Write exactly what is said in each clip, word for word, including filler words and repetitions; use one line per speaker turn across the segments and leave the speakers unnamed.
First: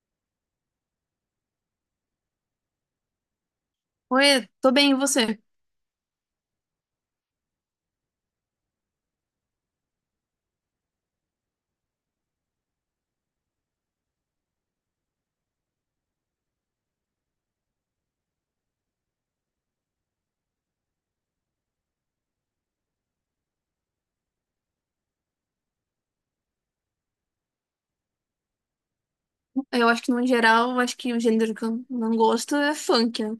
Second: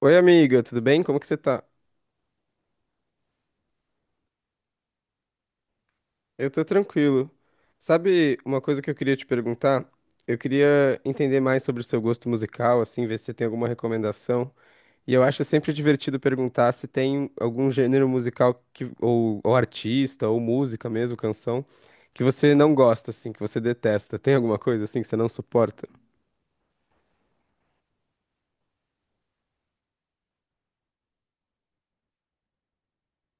Oi, amiga, tudo bem? Como que você tá?
Oi, tô bem, e você?
Eu tô tranquilo. Sabe uma coisa que eu queria te perguntar? Eu queria entender mais sobre o seu gosto musical, assim, ver se você tem alguma recomendação. E eu acho sempre divertido perguntar se tem algum gênero musical que, ou, ou artista, ou música mesmo, canção, que você não gosta, assim, que você detesta. Tem alguma coisa, assim, que você não suporta?
Eu acho que, no geral, eu acho que o gênero que eu não gosto é funk, né?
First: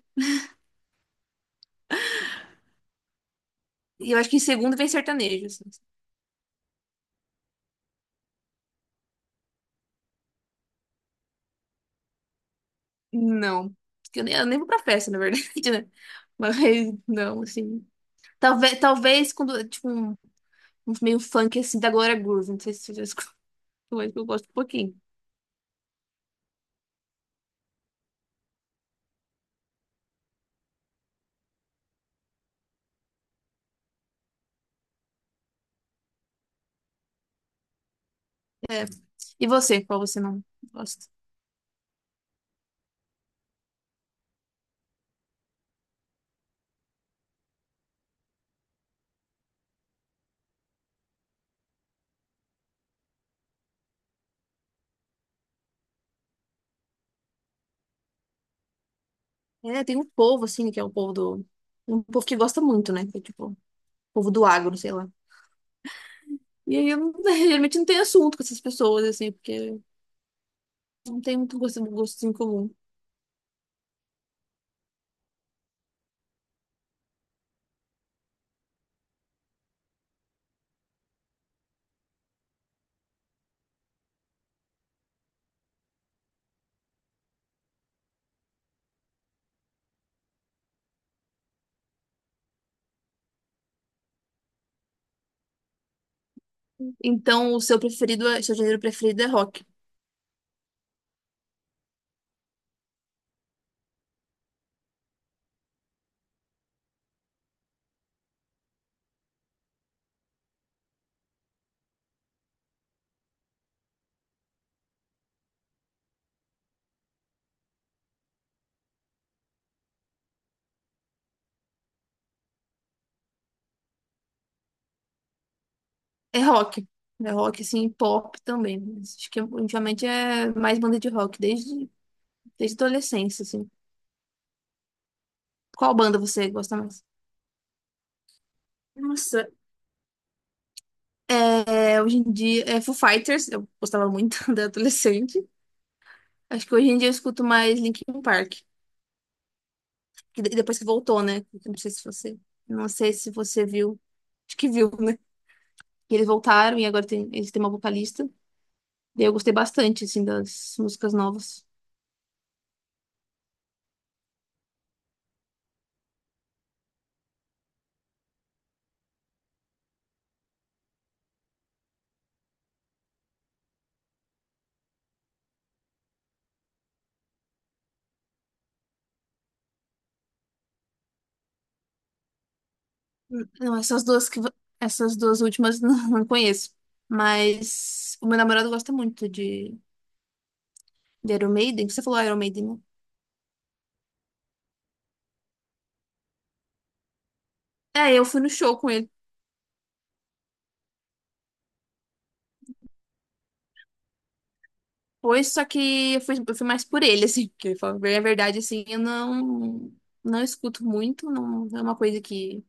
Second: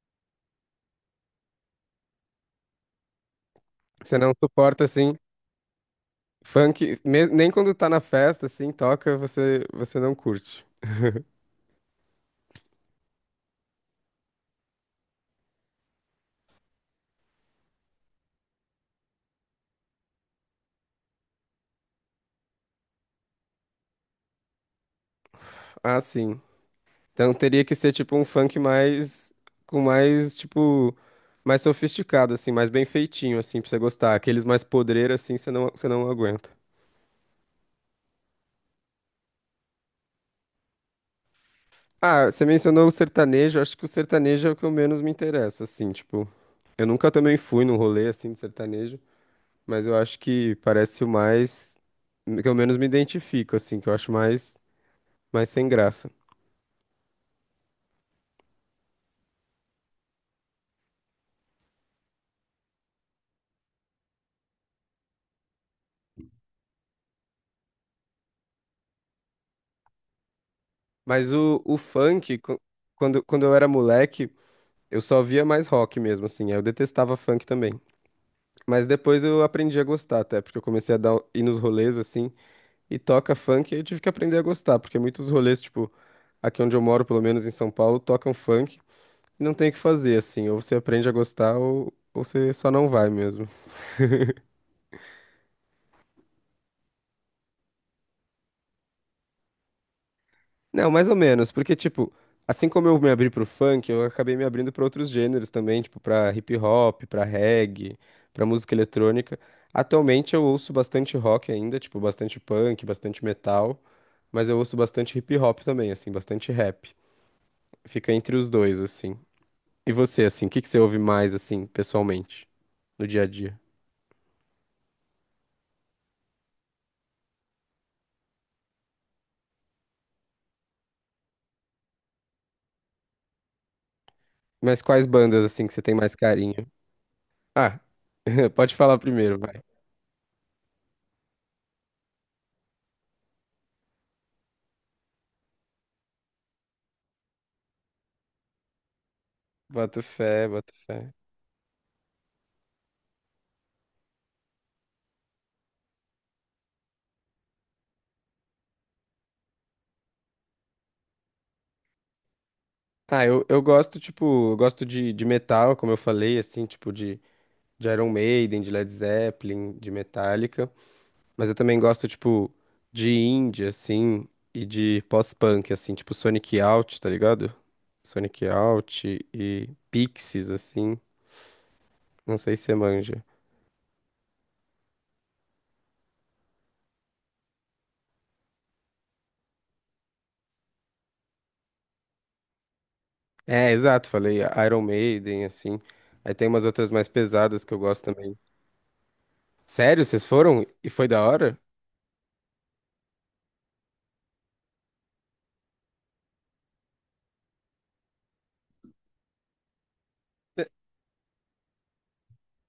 E
Você
eu acho
não
que em segundo
suporta,
vem
assim,
sertanejo, assim.
funk, me- nem quando tá na festa, assim, toca, você, você não curte.
Não. Porque Eu nem, eu nem vou pra festa, na verdade, né? Mas não, assim. Talvez, talvez quando, tipo, um, um meio funk, assim, da Glória Groove. Não sei se você já escutou, mas eu gosto um pouquinho.
Ah, sim. Então teria que ser tipo um funk mais com mais tipo mais sofisticado assim, mais bem feitinho assim pra você gostar. Aqueles mais podreiros assim, você não você não aguenta.
É. E você? Qual você não gosta?
Ah, você mencionou o sertanejo, acho que o sertanejo é o que eu menos me interesso assim, tipo, eu nunca também fui num rolê assim de sertanejo, mas eu acho que parece o mais que eu menos me identifico assim, que eu acho mais mais sem graça.
É, tem um povo, assim, que é o povo do... Um povo que gosta muito, né? Que é, tipo, o povo do agro, sei lá. E aí eu geralmente não tenho assunto com essas pessoas, assim, porque não
Mas
tem muito
o, o
gosto, gosto em
funk, qu-
comum.
quando, quando eu era moleque, eu só via mais rock mesmo, assim. Aí eu detestava funk também. Mas depois eu aprendi a gostar até, porque eu comecei a dar, ir nos rolês assim, e toca funk, e eu tive que aprender a gostar, porque muitos rolês, tipo, aqui onde eu moro, pelo menos em São Paulo, tocam funk, e não tem o que fazer, assim, ou você aprende a gostar, ou, ou você só não vai mesmo.
Então, o seu preferido, é- seu gênero preferido é rock.
Não, mais ou menos, porque, tipo, assim como eu me abri pro funk, eu acabei me abrindo pra outros gêneros também, tipo, pra hip hop, pra reggae, pra música eletrônica. Atualmente eu ouço bastante rock ainda, tipo, bastante punk, bastante metal. Mas eu ouço bastante hip hop também, assim, bastante rap. Fica entre os dois, assim. E você, assim, o que que você ouve mais, assim, pessoalmente, no dia a dia?
É rock. É rock, assim, e pop também. Mas acho que ultimamente é mais banda de rock, desde, desde a adolescência, assim.
Mas quais bandas, assim, que você
Qual
tem mais
banda você
carinho?
gosta mais?
Ah, pode falar primeiro,
Nossa,
vai.
é, hoje em dia é Foo Fighters, eu gostava muito da adolescente. Acho que hoje em dia eu escuto mais Linkin Park,
Boto
que
fé,
de-
boto
depois que
fé.
voltou, né? Não sei se você, não sei se você viu, acho que viu, né? Que eles voltaram e agora tem, eles têm uma vocalista. E eu gostei bastante, assim, das músicas novas.
Ah, eu, eu gosto, tipo, eu gosto de, de metal, como eu falei, assim, tipo, de, de Iron Maiden, de Led Zeppelin, de Metallica. Mas eu também gosto, tipo, de indie, assim, e de pós-punk, assim, tipo Sonic Youth, tá ligado? Sonic Youth e Pixies, assim, não sei se você manja.
Não, essas duas que... vo- Essas duas últimas não não conheço. Mas o meu namorado gosta muito de, de Iron Maiden. Você falou Iron Maiden, né?
É, exato, falei Iron Maiden, assim. Aí tem umas outras mais pesadas que eu gosto
É, eu
também.
fui no show com ele.
Sério, vocês foram? E foi da hora?
Pois, só que eu fui, eu fui mais por ele, assim. Porque, pra ver a verdade, assim, eu não... Não
Cê-
escuto muito. Não é uma coisa que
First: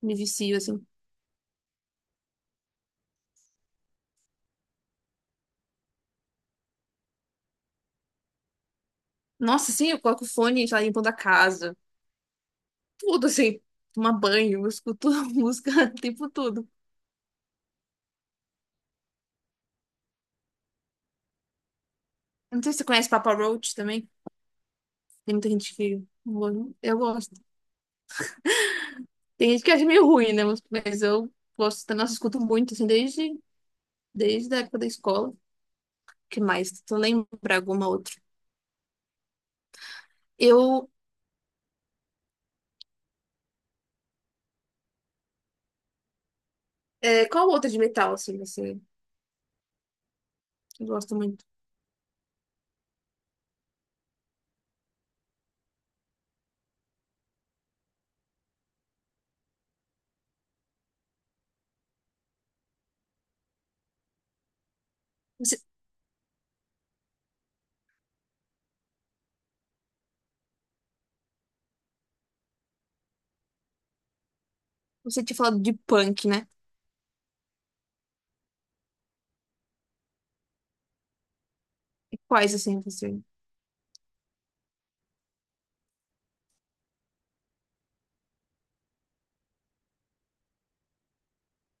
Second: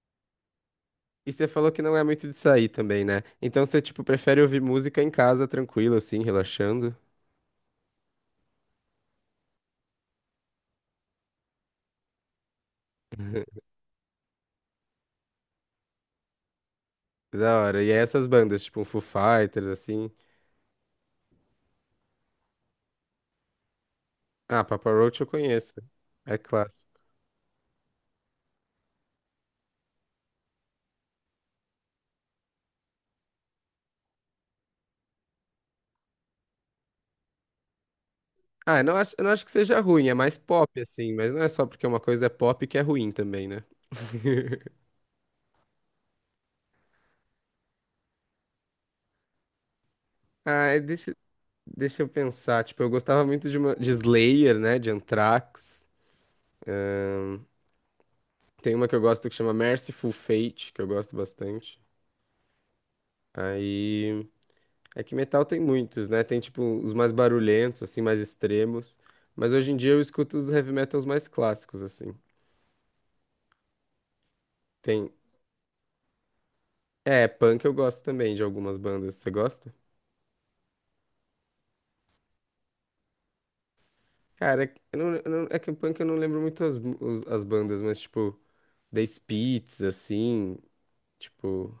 me vicio, assim.
E você falou que não é muito de sair também, né? Então você, tipo, prefere ouvir música em casa, tranquilo, assim, relaxando.
Nossa, sim, eu coloco fone, sei lá, limpando a casa. Tudo, assim. Tomar banho, eu escuto música, tipo tudo.
Da hora. E aí essas bandas, tipo, um Foo Fighters, assim.
Não sei se você conhece Papa Roach também.
Ah, Papa Roach eu
Tem muita gente
conheço.
que.
É
Eu eu
clássico.
gosto. Tem gente que acha meio ruim, né? Mas mas eu gosto. Nossa, escuto muito, assim, desde, desde a época da escola. Que mais? Se eu lembrar alguma outra.
Ah, eu não acho, eu não acho que seja ruim, é mais pop,
Eu.
assim, mas não é só porque uma coisa é pop que é ruim também, né?
É, qual outra de metal, assim, você
Ah, é-
gosta
deixa,
muito?
deixa eu pensar. Tipo, eu gostava muito de, uma, de Slayer, né? De Anthrax. Tem uma que eu gosto que chama Merciful Fate, que eu gosto bastante. Aí. É que metal
Você,
tem muitos, né? Tem, tipo, os mais barulhentos, assim, mais extremos. Mas hoje em dia eu escuto os heavy metals mais clássicos, assim. Tem.
você tinha falado de punk, né?
É, punk eu gosto também de algumas bandas. Você gosta?
E quais, assim, você.
Cara, é que eu não, eu não- é que punk eu não lembro muito as, os- as bandas, mas tipo, The Spits, assim, tipo,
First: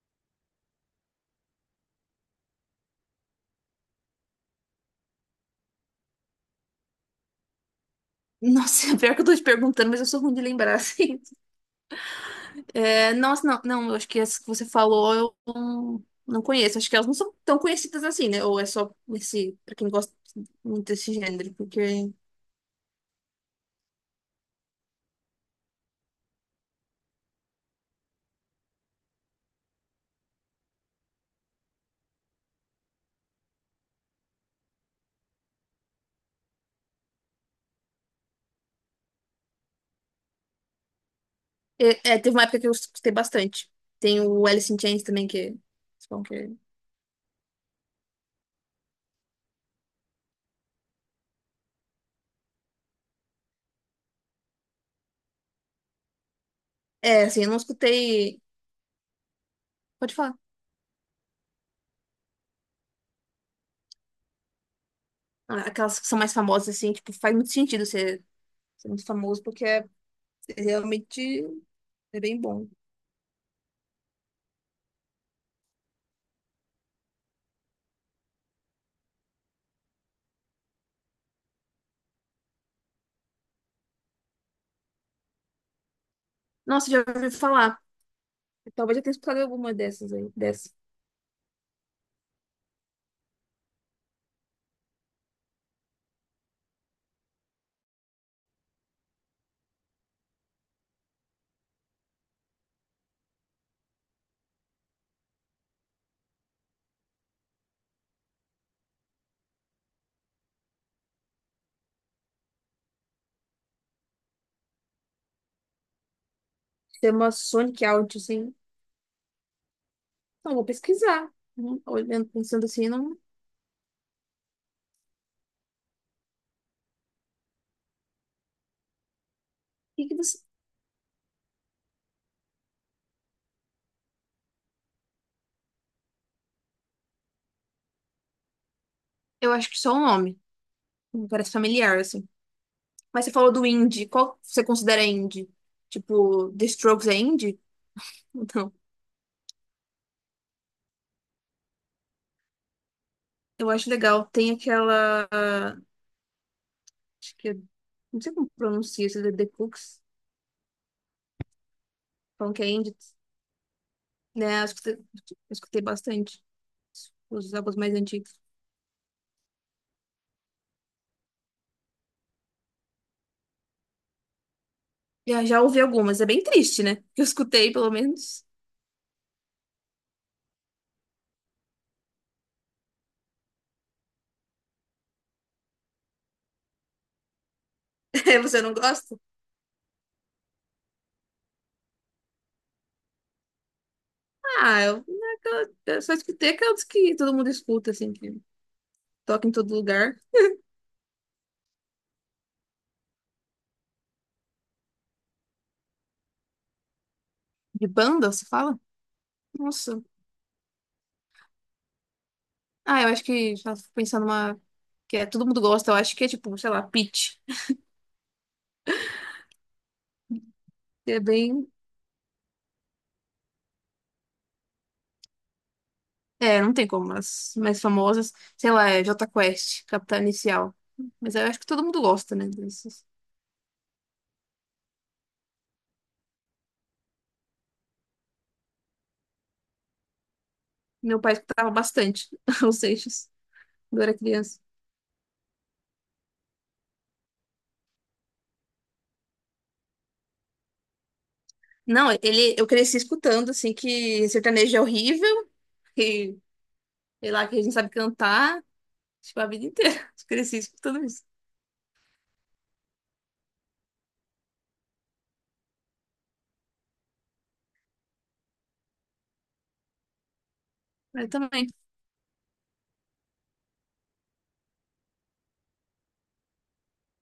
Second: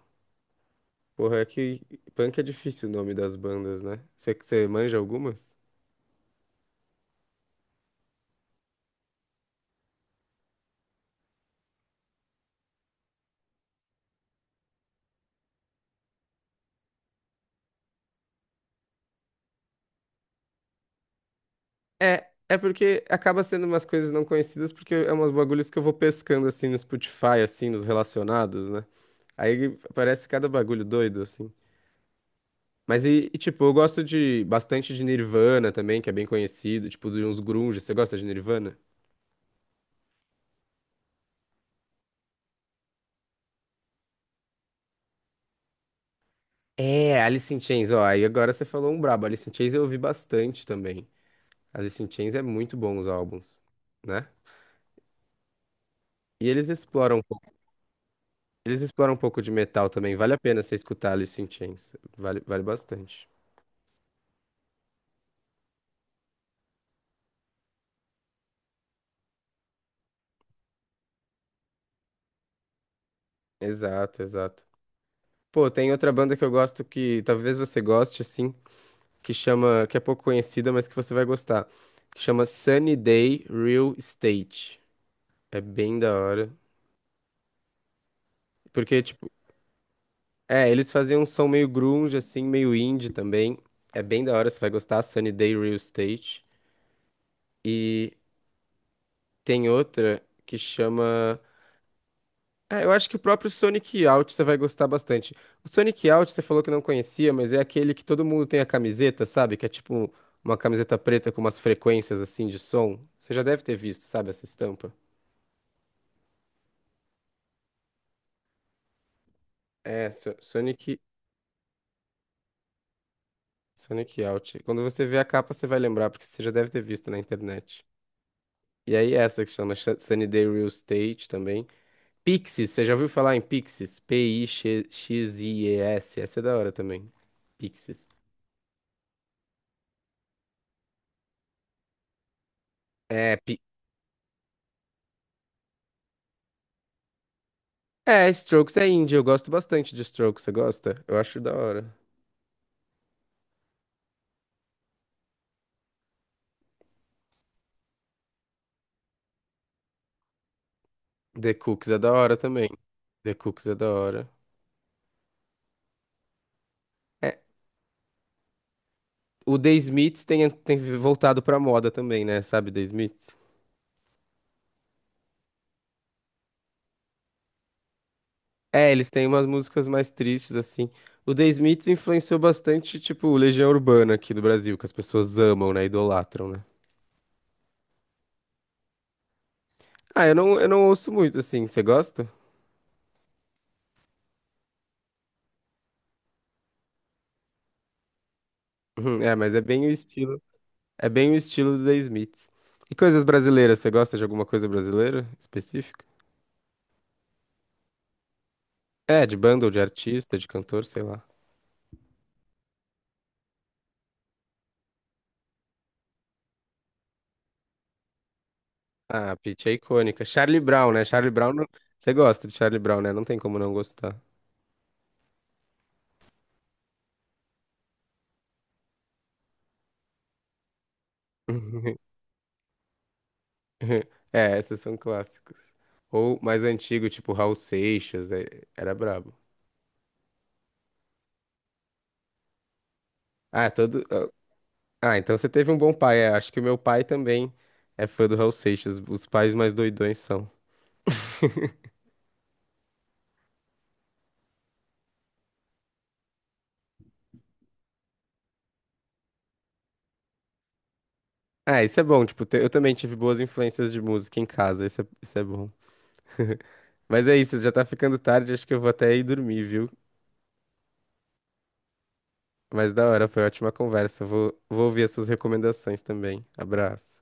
porra, é que punk é difícil o nome das bandas, né? Você você manja algumas?
Nossa, pior que eu tô te perguntando, mas eu sou ruim de lembrar, assim. É, nossa, não, não, eu acho que as que você falou eu não, não conheço. Acho que elas não são tão conhecidas assim, né? Ou é só esse, pra quem gosta muito desse gênero, porque.
É, é porque acaba sendo umas coisas não conhecidas, porque é umas bagulhos que eu vou pescando assim no Spotify, assim, nos relacionados, né? Aí parece cada bagulho doido, assim. Mas e, e, tipo, eu gosto de bastante de Nirvana também, que é bem conhecido, tipo, de uns grunge. Você gosta de Nirvana?
É, é, teve uma época que eu escutei bastante. Tem o Alice in Chains também, que... é bom que-
É, Alice in Chains, ó, aí agora você falou um brabo. Alice in Chains eu ouvi bastante também. Alice in Chains é muito bom os álbuns, né? E eles
É,
exploram, um
é, assim,
pouco-
eu não escutei...
eles exploram um pouco de metal
Pode
também. Vale
falar.
a pena você escutar Alice in Chains. Vale, vale bastante.
Ah, aquelas que são mais famosas, assim, tipo, faz muito sentido ser, ser muito famoso, porque é, é realmente é bem bom.
Exato, exato. Pô, tem outra banda que eu gosto que talvez você goste, assim, que chama, que é pouco conhecida, mas que você vai gostar. Que chama Sunny Day Real Estate. É bem da hora.
Nossa, já ouvi falar. Talvez
Porque,
eu tenha
tipo,
escutado alguma dessas aí,
é,
dessas.
eles faziam um som meio grunge, assim, meio indie também. É bem da hora, você vai gostar. Sunny Day Real Estate. E tem outra que chama. Ah, eu acho que o próprio Sonic Youth você vai gostar bastante. O Sonic Youth você falou que não conhecia, mas é aquele que todo mundo tem a camiseta, sabe? Que é tipo uma camiseta preta com umas frequências assim de som. Você já deve ter visto, sabe, essa estampa.
Chama Sonic Out, assim.
É, So-
Então vou
Sonic,
pesquisar. Uhum. Olhando, pensando assim, não... O
Sonic Youth. Quando você vê a capa, você vai lembrar, porque você já deve ter visto na internet. E aí essa que chama Sh-
que que você...
Sunnyday Real Estate também. Pixies, você já ouviu falar em Pixies? P-I-X-I-E-S. Essa é da hora também. Pixies.
Eu acho que só o nome. Me parece familiar, assim. Mas você
É,
falou
pi...
do indie. Qual você considera indie? Tipo, The Strokes é indie?
é,
Então,
Strokes é indie. Eu gosto bastante de Strokes. Você gosta? Eu acho da hora.
eu acho legal. Tem aquela. Acho que. É- não sei como pronuncia isso, The The Cooks.
The Cooks é da hora
Falam que é
também.
indie.
The Cooks é da hora.
Né? Eu escutei, eu escutei bastante
É,
os álbuns mais antigos.
o The Smiths tem, tem voltado pra moda também, né? Sabe, The Smiths?
Já, já ouvi algumas. É bem triste, né? Que eu escutei, pelo menos.
É, eles têm umas músicas mais tristes, assim. O The Smiths influenciou bastante, tipo, Legião Urbana aqui do Brasil, que as pessoas amam, né? Idolatram, né?
É, você não gosta?
Ah, eu não, eu não ouço muito, assim. Você gosta?
Ah, eu, eu eu só escutei aquelas que todo mundo escuta, assim, que
Uhum, é,
toca em
mas é
todo
bem o
lugar.
estilo. É bem o estilo do The Smiths. E coisas brasileiras, você gosta de alguma coisa brasileira específica?
De banda, você fala?
É, de banda ou de
Nossa.
artista, de cantor, sei lá.
Ah, eu acho que já fico pensando numa que é, todo mundo gosta, eu acho que é tipo, sei lá, Peach.
Ah, Pitty é icônica. Charlie Brown, né?
É
Charlie Brown.
bem.
Não- Você gosta de Charlie Brown, né? Não tem como não gostar.
É, não tem como, as mais famosas, sei lá, é Jota Quest, Capital Inicial. Mas eu acho que todo mundo gosta, né? Desses.
É, essas são clássicos. Ou mais antigo, tipo Raul Seixas, é- era brabo.
Meu pai escutava bastante os Seixas
Ah,
quando
todo.
eu era criança.
Ah, então você teve um bom pai. É, acho que o meu pai também é fã do Raul Seixas. Os pais mais doidões são.
Não, ele, eu cresci escutando, assim, que sertanejo é horrível, que, sei lá, que a gente sabe cantar, tipo, a vida inteira. Eu cresci escutando isso.
Ah, isso é bom. Tipo, te- eu também tive boas influências de música em casa. Isso é, isso é bom. Mas é isso, já tá ficando tarde. Acho que eu vou até ir dormir, viu?
Eu também.
Mas da hora, foi ótima conversa. Vou, vou ouvir as suas recomendações também. Abraço.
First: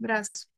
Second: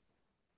Abraço.